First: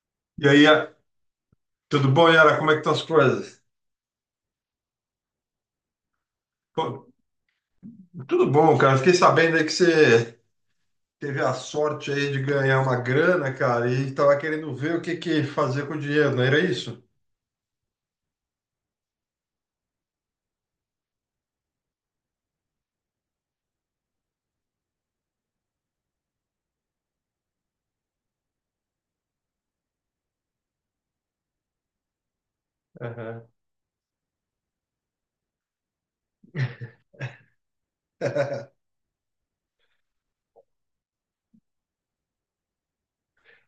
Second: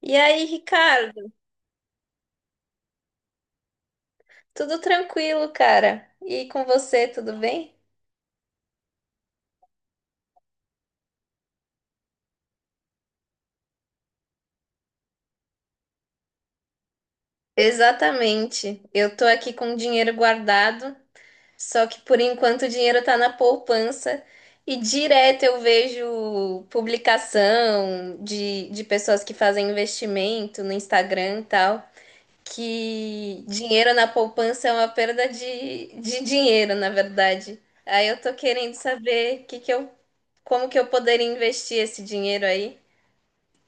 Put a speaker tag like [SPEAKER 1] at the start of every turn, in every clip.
[SPEAKER 1] E aí,
[SPEAKER 2] E aí,
[SPEAKER 1] Ricardo?
[SPEAKER 2] tudo bom, Yara? Como é que estão as coisas?
[SPEAKER 1] Tudo tranquilo, cara? E com você,
[SPEAKER 2] Pô,
[SPEAKER 1] tudo bem?
[SPEAKER 2] tudo bom, cara. Fiquei sabendo aí que você teve a sorte aí de ganhar uma grana, cara, e estava querendo ver o que que fazer com o dinheiro, não era isso?
[SPEAKER 1] Exatamente. Eu tô aqui com o dinheiro guardado, só que por enquanto o dinheiro tá na poupança e direto eu vejo publicação de pessoas que fazem investimento no Instagram e tal, que
[SPEAKER 2] Aham.
[SPEAKER 1] dinheiro na poupança é uma perda de dinheiro, na verdade. Aí eu tô querendo saber como que eu poderia investir esse dinheiro aí.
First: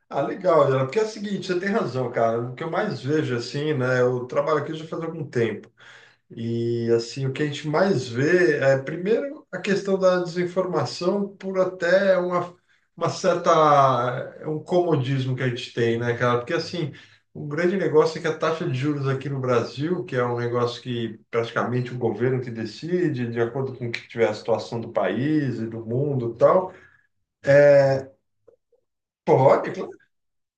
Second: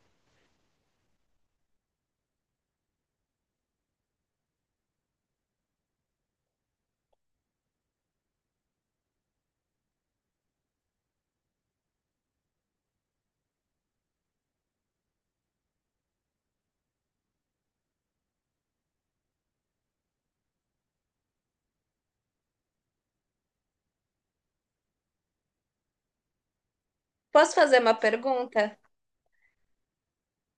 [SPEAKER 2] Ah, legal, Yara. Porque é o seguinte, você tem razão, cara. O que eu mais vejo assim, né? Eu trabalho aqui já faz algum tempo. E assim, o que a gente mais vê é, primeiro, a questão da desinformação por até uma certa, é um comodismo que a gente tem, né, cara? Porque assim, o grande negócio é que a taxa de juros aqui no Brasil, que é um negócio que praticamente o governo que decide, de acordo com o que tiver a situação do país e do mundo e tal.
[SPEAKER 1] Posso fazer uma pergunta?
[SPEAKER 2] Pode.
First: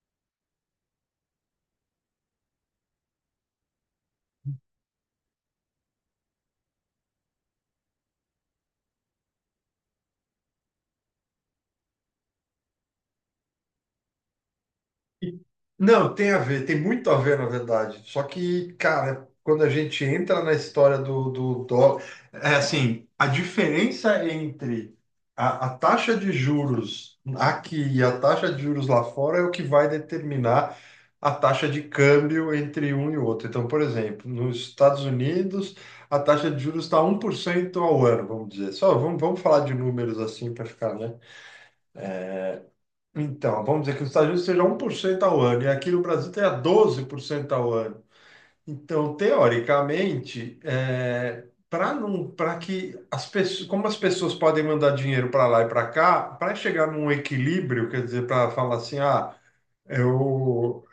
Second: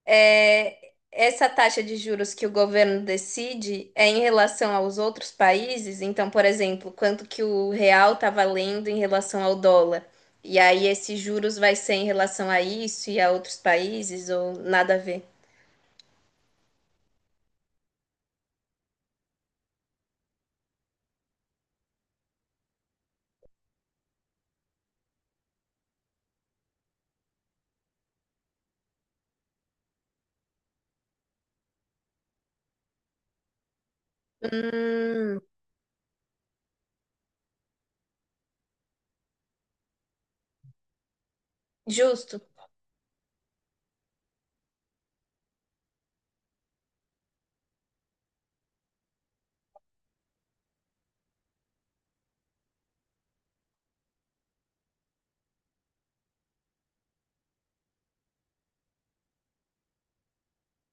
[SPEAKER 1] É, essa taxa de juros que o governo decide é em relação aos outros países? Então, por exemplo, quanto que o real está valendo em relação ao dólar? E aí, esses juros vai ser em relação a isso e a outros países ou nada a ver?
[SPEAKER 2] E- Não, tem a ver, tem muito a ver, na verdade. Só que, cara, quando a gente entra na história do dólar, é assim, a diferença entre a taxa de juros aqui e a taxa de juros lá fora é o que vai determinar a taxa de câmbio entre um e outro. Então, por exemplo, nos Estados
[SPEAKER 1] Hum,
[SPEAKER 2] Unidos, a taxa de juros está 1% ao ano, vamos dizer. Só vamos falar de números assim para ficar, né?
[SPEAKER 1] justo.
[SPEAKER 2] Então, vamos dizer que os Estados Unidos seja 1% ao ano, e aqui no Brasil tenha 12% ao ano. Então, teoricamente, para não, para que as pessoas, como as pessoas podem mandar dinheiro para lá e para cá, para chegar num equilíbrio, quer dizer, para falar assim, ah, eu,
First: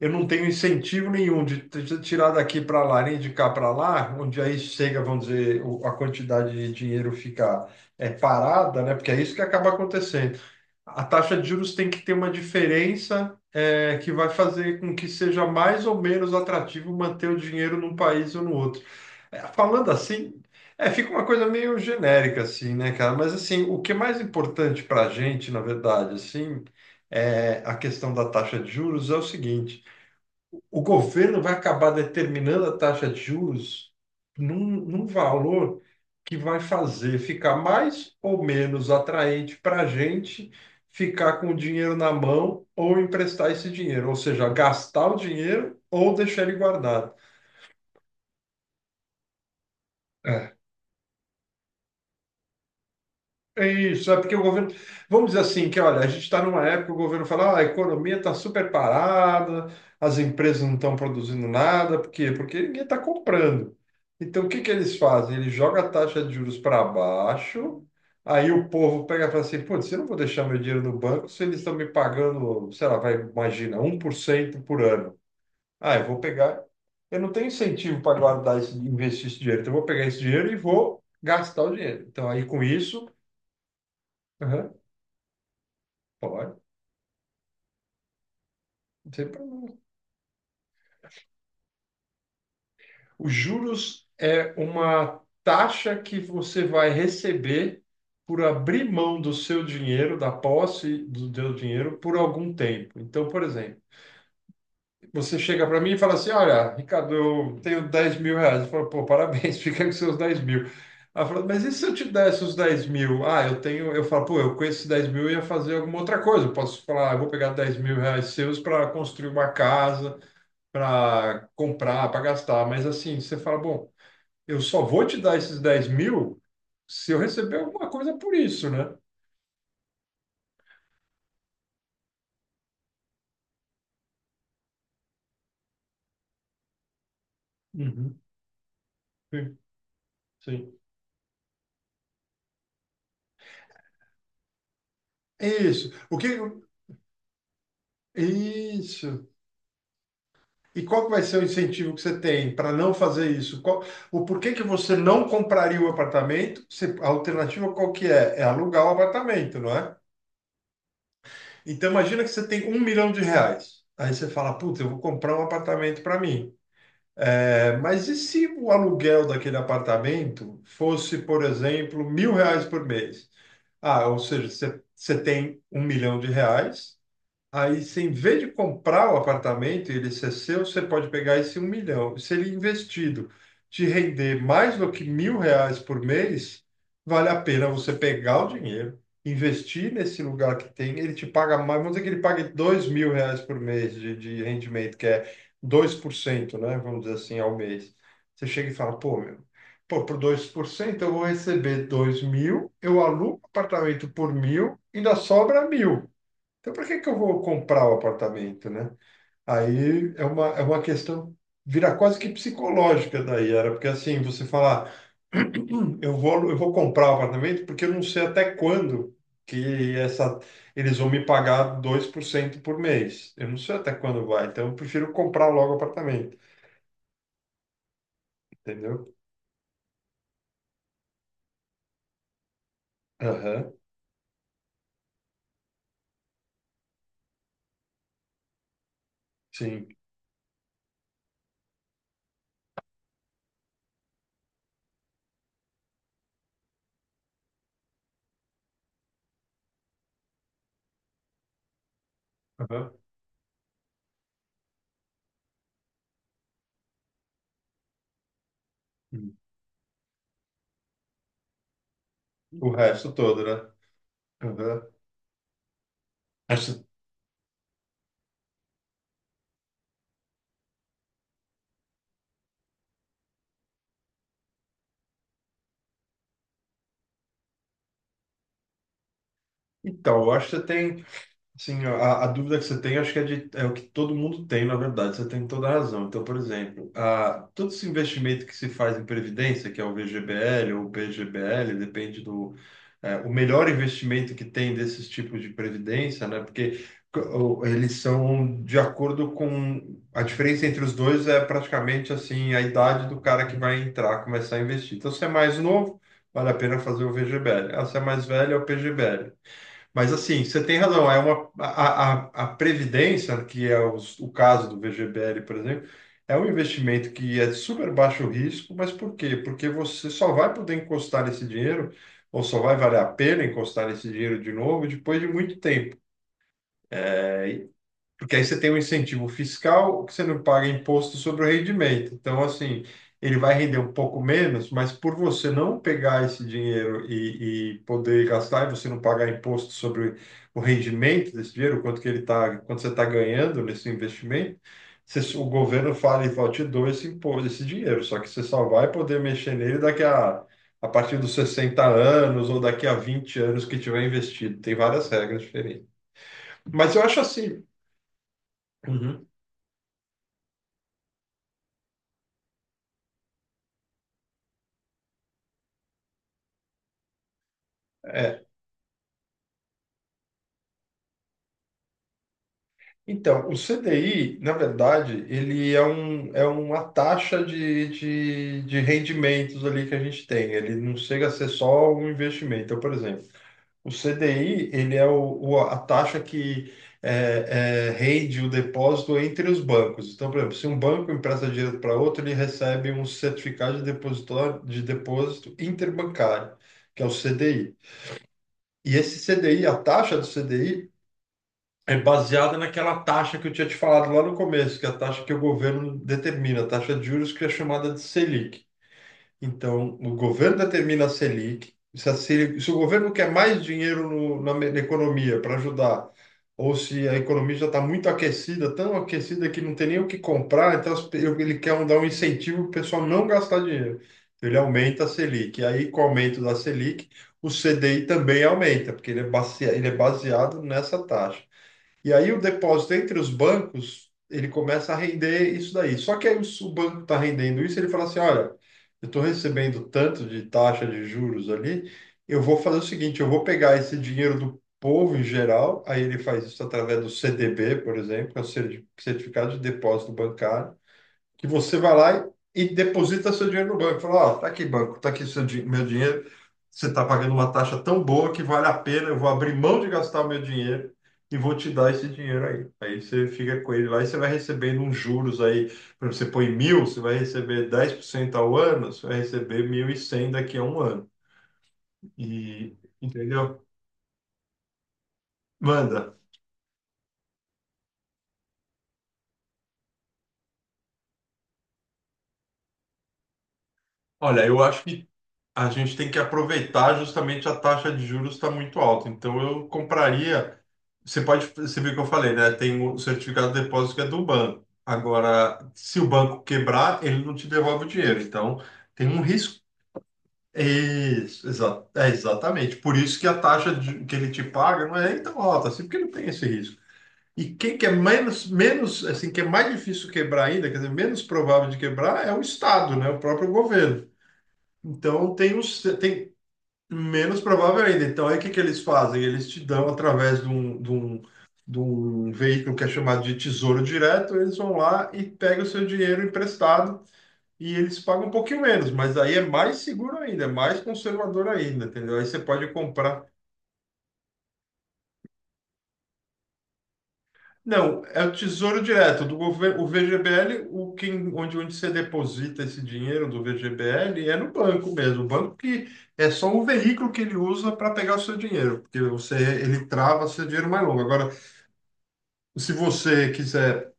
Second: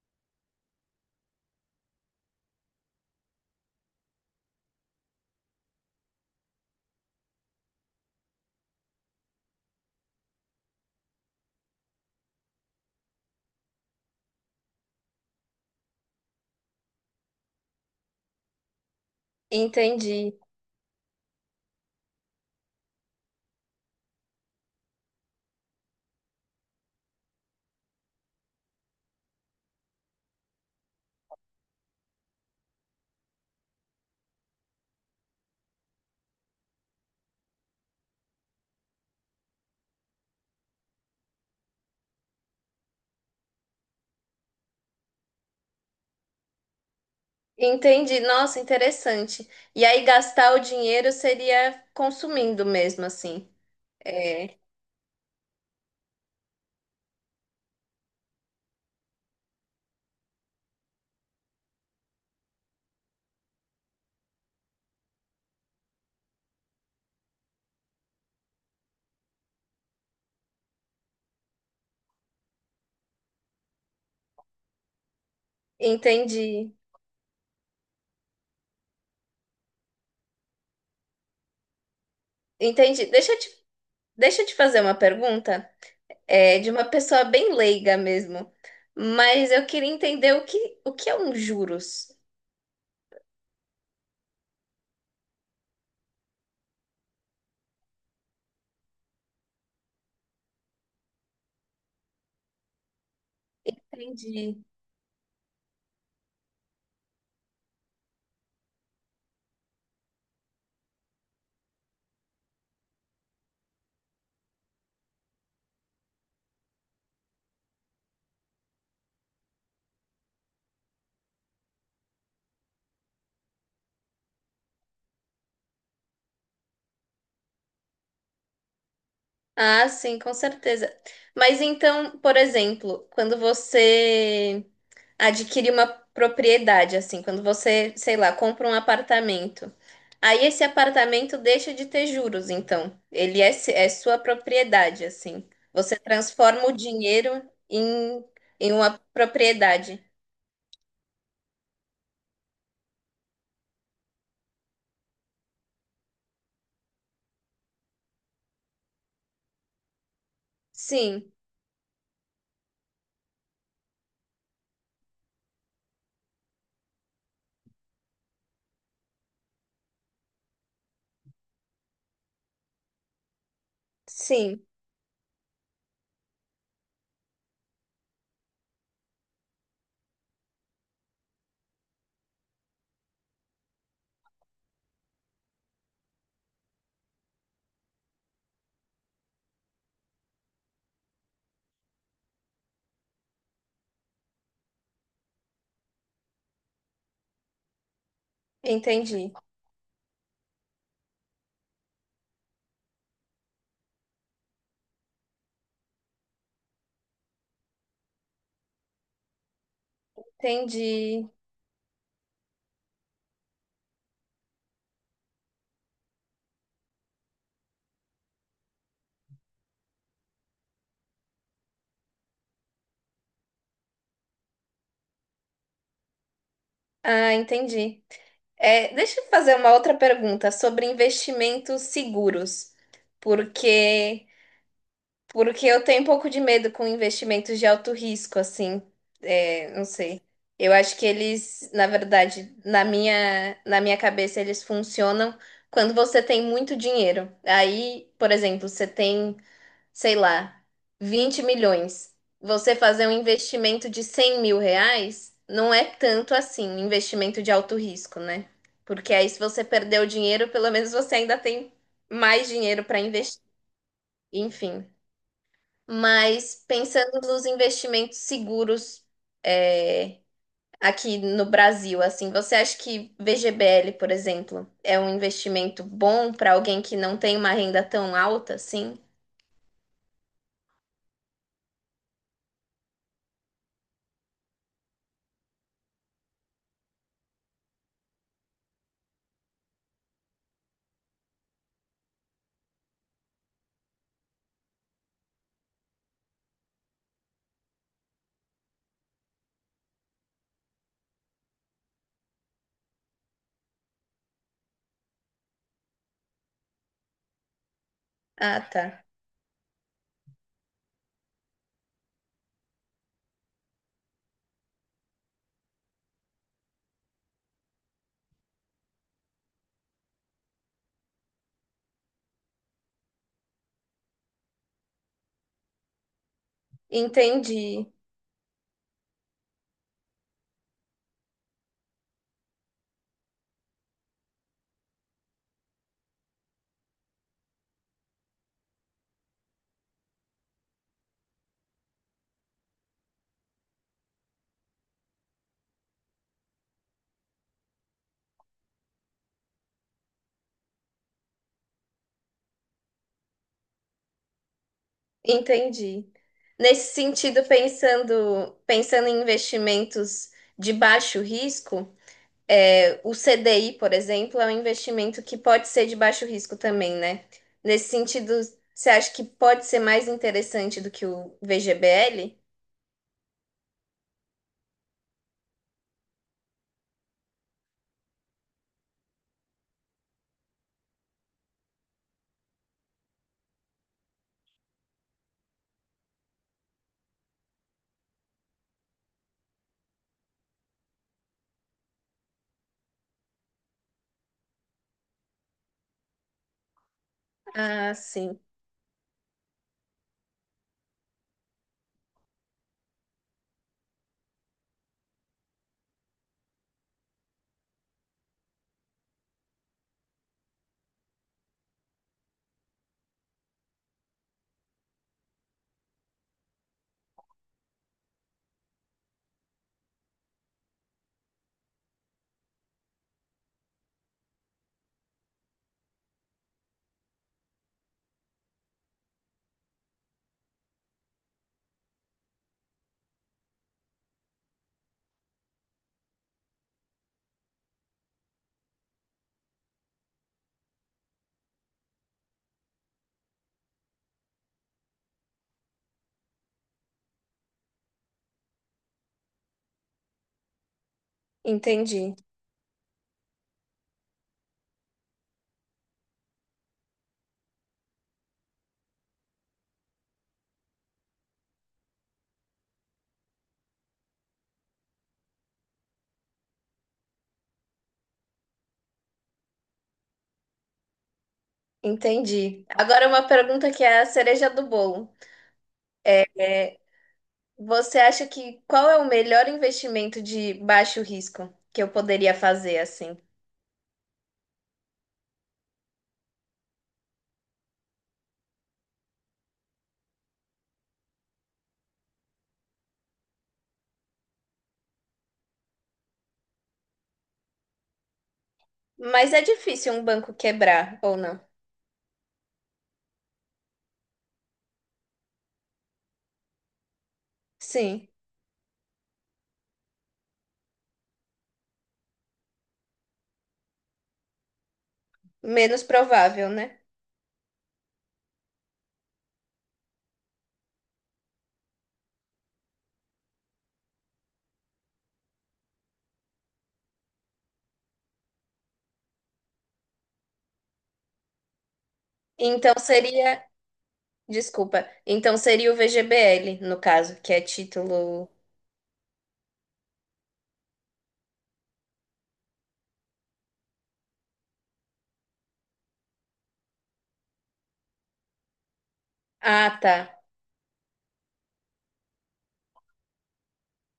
[SPEAKER 2] eu não tenho incentivo nenhum de tirar daqui para lá, nem de cá para lá, onde aí chega, vamos dizer, a quantidade de dinheiro fica parada, né? Porque é isso que acaba acontecendo. A taxa de juros tem que ter uma diferença que vai fazer com que seja mais ou menos atrativo manter o dinheiro num país ou no outro. Falando
[SPEAKER 1] Entendi.
[SPEAKER 2] assim, fica uma coisa meio genérica, assim, né, cara? Mas, assim, o que é mais importante para a gente, na verdade, assim, a questão da taxa de juros é o seguinte: o governo vai acabar determinando a taxa de juros num valor que vai fazer ficar mais ou menos atraente para a gente ficar com o dinheiro na mão ou emprestar esse dinheiro, ou seja, gastar o dinheiro ou deixar ele guardado.
[SPEAKER 1] Entendi. Nossa, interessante. E aí, gastar
[SPEAKER 2] É.
[SPEAKER 1] o dinheiro seria consumindo mesmo, assim.
[SPEAKER 2] É isso, é porque o
[SPEAKER 1] É,
[SPEAKER 2] governo. Vamos dizer assim, que olha, a gente está numa época, que o governo fala, "Ah, a economia está super parada, as empresas não estão produzindo nada, por quê? Porque ninguém está comprando. Então, o que que eles fazem? Eles jogam a taxa de juros para baixo, aí o povo pega e fala assim, putz, eu não vou deixar meu dinheiro no banco se eles estão me pagando, sei lá, vai, imagina, 1% por cento por ano. Ah, eu vou pegar.
[SPEAKER 1] entendi.
[SPEAKER 2] Eu não tenho incentivo para guardar esse, investir esse dinheiro, então eu vou pegar esse dinheiro e vou gastar o dinheiro. Então, aí com
[SPEAKER 1] Entendi.
[SPEAKER 2] isso.
[SPEAKER 1] Deixa eu te fazer uma pergunta,
[SPEAKER 2] Pode,
[SPEAKER 1] é, de uma pessoa bem leiga mesmo,
[SPEAKER 2] não tem
[SPEAKER 1] mas eu
[SPEAKER 2] problema.
[SPEAKER 1] queria entender o que é um juros.
[SPEAKER 2] Os juros é uma taxa que você vai receber por abrir mão do seu dinheiro, da posse do seu dinheiro, por algum tempo. Então, por exemplo,
[SPEAKER 1] Entendi.
[SPEAKER 2] você chega para mim e fala assim: Olha, Ricardo, eu tenho 10 mil reais. Eu falo, pô, parabéns, fica com seus 10 mil. Ela fala, mas e se eu te desse os 10 mil? Ah, eu tenho. Eu falo, pô, eu com esses 10 mil eu ia fazer alguma outra coisa. Eu posso falar, "Ah, eu vou pegar 10 mil reais seus para construir uma casa para comprar, para gastar. Mas assim, você fala, bom, eu só vou te dar esses 10 mil se eu receber alguma coisa por isso, né?
[SPEAKER 1] Ah, sim, com certeza. Mas então, por exemplo, quando você adquire uma propriedade, assim, quando você, sei
[SPEAKER 2] Uhum.
[SPEAKER 1] lá, compra um
[SPEAKER 2] Sim,
[SPEAKER 1] apartamento, aí esse
[SPEAKER 2] sim.
[SPEAKER 1] apartamento deixa de ter juros, então. Ele é, se- é sua propriedade, assim.
[SPEAKER 2] Isso.
[SPEAKER 1] Você
[SPEAKER 2] O que...
[SPEAKER 1] transforma o dinheiro em, em uma
[SPEAKER 2] Isso.
[SPEAKER 1] propriedade.
[SPEAKER 2] E qual que vai ser o incentivo que você tem para não fazer isso? Qual... O porquê que você não compraria o apartamento? Se... A alternativa qual que é? É alugar o apartamento, não é?
[SPEAKER 1] Sim.
[SPEAKER 2] Então imagina que você tem 1 milhão de reais. Aí você fala, puta, eu vou comprar um apartamento para mim. Mas e se o aluguel daquele apartamento fosse, por exemplo, mil reais por mês? Ah, ou seja,
[SPEAKER 1] Sim,
[SPEAKER 2] você tem 1 milhão de reais. Aí, se em vez de comprar o apartamento e ele ser seu, você pode pegar esse 1 milhão. Se ele investido te render mais do que mil reais por mês, vale a pena você pegar o dinheiro, investir nesse lugar que tem, ele te paga mais, vamos dizer que ele pague 2 mil reais por mês de rendimento, que é 2%, né? Vamos dizer assim, ao mês. Você chega e fala, pô,
[SPEAKER 1] entendi.
[SPEAKER 2] meu, pô, por 2% eu vou receber 2 mil, eu alugo apartamento por mil, ainda sobra mil. Então, para que que eu vou comprar o apartamento, né? Aí é uma
[SPEAKER 1] Entendi.
[SPEAKER 2] questão, vira quase que psicológica daí, era porque assim, você falar, eu vou comprar o apartamento porque eu não sei até quando que essa, eles vão me pagar 2% por cento por mês. Eu não sei até quando vai, então eu prefiro comprar logo o apartamento,
[SPEAKER 1] Ah, entendi. É,
[SPEAKER 2] entendeu?
[SPEAKER 1] deixa eu fazer uma outra pergunta sobre investimentos seguros,
[SPEAKER 2] Aham,
[SPEAKER 1] porque porque eu tenho um pouco de medo com investimentos de alto risco, assim, é, não
[SPEAKER 2] sim.
[SPEAKER 1] sei. Eu acho que eles, na verdade, na minha cabeça eles funcionam quando você tem muito dinheiro. Aí, por exemplo, você tem sei lá, 20 milhões, você
[SPEAKER 2] Aham.
[SPEAKER 1] fazer um investimento de R$ 100 mil não é tanto assim, investimento de alto risco, né? Porque aí,
[SPEAKER 2] Hum,
[SPEAKER 1] se você perdeu o dinheiro, pelo menos você ainda tem mais
[SPEAKER 2] o
[SPEAKER 1] dinheiro para
[SPEAKER 2] resto
[SPEAKER 1] investir.
[SPEAKER 2] todo, né? Aham.
[SPEAKER 1] Enfim. Mas
[SPEAKER 2] Acho-
[SPEAKER 1] pensando nos investimentos seguros, é, aqui no Brasil, assim, você acha que VGBL, por exemplo, é um investimento bom para alguém que não tem uma renda tão alta assim?
[SPEAKER 2] Então, eu acho que você tem. Sim, a dúvida que você tem, acho que é o que todo mundo tem, na verdade, você tem toda a razão. Então, por exemplo, todo esse investimento que se faz em previdência, que é o VGBL ou o PGBL, depende do. O melhor investimento que tem desses tipos de previdência, né? Porque eles são de acordo com. A diferença entre os dois é praticamente assim a idade do cara que vai entrar, começar a investir. Então, se é mais novo, vale a pena fazer o VGBL. Ah, se é mais velho, é
[SPEAKER 1] Ah,
[SPEAKER 2] o
[SPEAKER 1] tá.
[SPEAKER 2] PGBL. Mas assim, você tem razão, a previdência, que é o caso do VGBL, por exemplo, é um investimento que é de super baixo risco, mas por quê? Porque você só vai poder encostar esse dinheiro, ou só vai valer a pena encostar esse dinheiro de novo depois de muito tempo. É,
[SPEAKER 1] Entendi.
[SPEAKER 2] porque aí você tem um incentivo fiscal que você não paga imposto sobre o rendimento. Então, assim, ele vai render um pouco menos, mas por você não pegar esse dinheiro e poder gastar, e você não pagar imposto sobre o rendimento desse dinheiro, quanto que ele tá, quanto você está ganhando nesse investimento, o governo fala e fala, te dou esse imposto, esse dinheiro, só que você só vai poder mexer nele a partir dos 60 anos ou daqui a 20 anos que tiver investido. Tem várias regras diferentes.
[SPEAKER 1] Entendi. Nesse
[SPEAKER 2] Mas eu acho
[SPEAKER 1] sentido,
[SPEAKER 2] assim.
[SPEAKER 1] pensando em
[SPEAKER 2] Uhum.
[SPEAKER 1] investimentos de baixo risco, é, o CDI, por exemplo, é um investimento que pode ser de baixo risco também, né? Nesse sentido, você acha que pode ser mais interessante do que o VGBL?
[SPEAKER 2] Então, o CDI, na verdade, ele é uma taxa de rendimentos ali que a gente tem. Ele não chega a ser só um investimento. Então, por exemplo, o CDI, ele é a taxa que rende o depósito entre os bancos. Então, por exemplo, se um banco empresta dinheiro para outro, ele recebe um certificado de depositório, de depósito interbancário, que é o CDI.
[SPEAKER 1] Ah, sim.
[SPEAKER 2] E esse CDI, a taxa do CDI, é baseada naquela taxa que eu tinha te falado lá no começo, que é a taxa que o governo determina, a taxa de juros que é chamada de Selic. Então, o governo determina a Selic. Se o governo quer mais dinheiro na economia para ajudar, ou se a economia já está muito aquecida, tão aquecida que não tem nem o que comprar, então ele quer dar um incentivo para o pessoal não gastar dinheiro. Então, ele aumenta a Selic. E aí, com o aumento da Selic, o CDI também aumenta, porque ele é baseado nessa taxa. E aí o depósito entre os bancos, ele começa a render isso daí. Só que aí o banco está rendendo isso, ele fala assim, olha, eu estou recebendo tanto de taxa de juros ali, eu vou fazer o seguinte, eu vou pegar esse dinheiro do povo em geral, aí ele faz isso através do CDB, por exemplo, que é o Certificado de Depósito Bancário, que você vai
[SPEAKER 1] Entendi.
[SPEAKER 2] lá e deposita seu dinheiro no banco. Fala, ó, tá aqui, banco, tá aqui meu dinheiro. Você tá pagando uma taxa tão boa que vale a pena. Eu vou abrir mão de gastar o meu dinheiro e vou te dar esse dinheiro aí. Aí você fica com ele lá e você vai recebendo uns juros aí. Por exemplo, você põe mil, você vai receber 10% ao ano, você vai receber 1.100 daqui a um ano.
[SPEAKER 1] Entendi.
[SPEAKER 2] E,
[SPEAKER 1] Agora uma
[SPEAKER 2] entendeu?
[SPEAKER 1] pergunta que é a cereja do bolo.
[SPEAKER 2] Manda.
[SPEAKER 1] É, você acha que qual é o melhor investimento de baixo risco que eu poderia fazer assim?
[SPEAKER 2] Olha, eu acho que a gente tem que aproveitar justamente a taxa de juros está muito alta. Então eu compraria. Você pode, você viu o que eu falei, né? Tem o certificado de depósito que é do banco. Agora, se o banco quebrar, ele não te devolve o dinheiro. Então tem um
[SPEAKER 1] Mas é
[SPEAKER 2] risco.
[SPEAKER 1] difícil um banco quebrar, ou não?
[SPEAKER 2] Isso, é exatamente. Por isso que a taxa que ele te paga não é tão alta assim, porque não tem esse risco. E quem que é
[SPEAKER 1] Sim,
[SPEAKER 2] menos, assim, que é mais difícil quebrar ainda, quer dizer, menos provável de quebrar é o Estado, né? O próprio governo. Então, tem, os,
[SPEAKER 1] menos
[SPEAKER 2] tem.
[SPEAKER 1] provável, né?
[SPEAKER 2] Menos provável ainda. Então, aí o que que eles fazem? Eles te dão através de um, veículo que é chamado de Tesouro Direto, eles vão lá e pegam o seu dinheiro emprestado e eles pagam um pouquinho menos, mas aí é mais seguro ainda, é mais conservador ainda, entendeu? Aí você pode
[SPEAKER 1] Então
[SPEAKER 2] comprar.
[SPEAKER 1] seria, desculpa, então seria o VGBL, no caso, que é
[SPEAKER 2] Não, é
[SPEAKER 1] título.
[SPEAKER 2] o Tesouro Direto do governo, o VGBL, onde você deposita esse dinheiro do VGBL é no banco mesmo, o banco que é só o veículo que ele usa para pegar o seu dinheiro, porque você
[SPEAKER 1] Ah,
[SPEAKER 2] ele
[SPEAKER 1] tá.
[SPEAKER 2] trava seu dinheiro mais longo. Agora, se você quiser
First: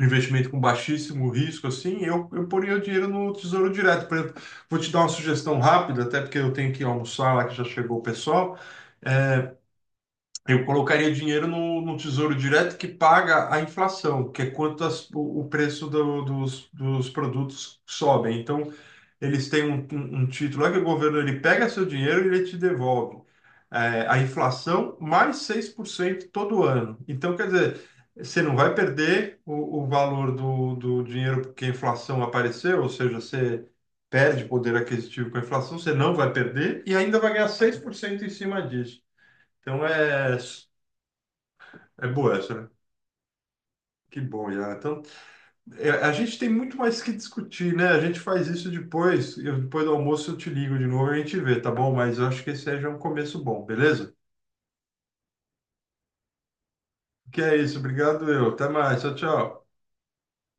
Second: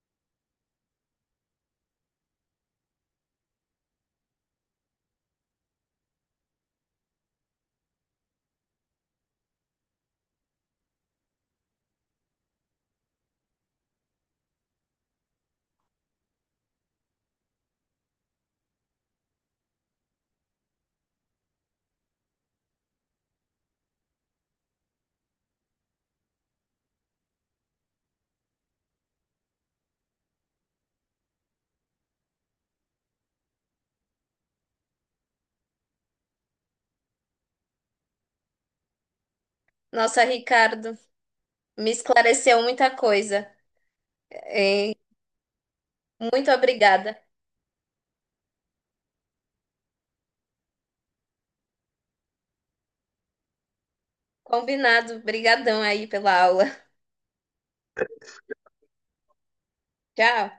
[SPEAKER 2] um investimento com baixíssimo risco, assim, eu poria o dinheiro no Tesouro Direto. Por exemplo, vou te dar uma sugestão rápida, até porque eu tenho que almoçar lá que já chegou o pessoal. É, Eu colocaria dinheiro no Tesouro Direto que paga a inflação, que é quanto o preço dos produtos sobem. Então, eles têm um título lá que o governo ele pega seu dinheiro e ele te devolve. A inflação mais 6% todo ano. Então, quer dizer, você não vai perder o valor do dinheiro porque a inflação apareceu, ou seja, você perde poder aquisitivo com a inflação, você não vai perder e ainda vai ganhar 6% em cima disso. Então,
[SPEAKER 1] Nossa,
[SPEAKER 2] é,
[SPEAKER 1] Ricardo, me
[SPEAKER 2] é boa essa,
[SPEAKER 1] esclareceu
[SPEAKER 2] né?
[SPEAKER 1] muita coisa.
[SPEAKER 2] Que bom, Yara.
[SPEAKER 1] Hein?
[SPEAKER 2] Então, a gente tem
[SPEAKER 1] Muito
[SPEAKER 2] muito mais que
[SPEAKER 1] obrigada.
[SPEAKER 2] discutir, né? A gente faz isso depois. Depois do almoço eu te ligo de novo e a gente vê, tá bom? Mas eu acho que esse aí já é um começo bom, beleza?
[SPEAKER 1] Combinado. Brigadão aí pela aula.
[SPEAKER 2] Que é isso. Obrigado, eu. Até mais. Tchau, tchau.
[SPEAKER 1] Tchau.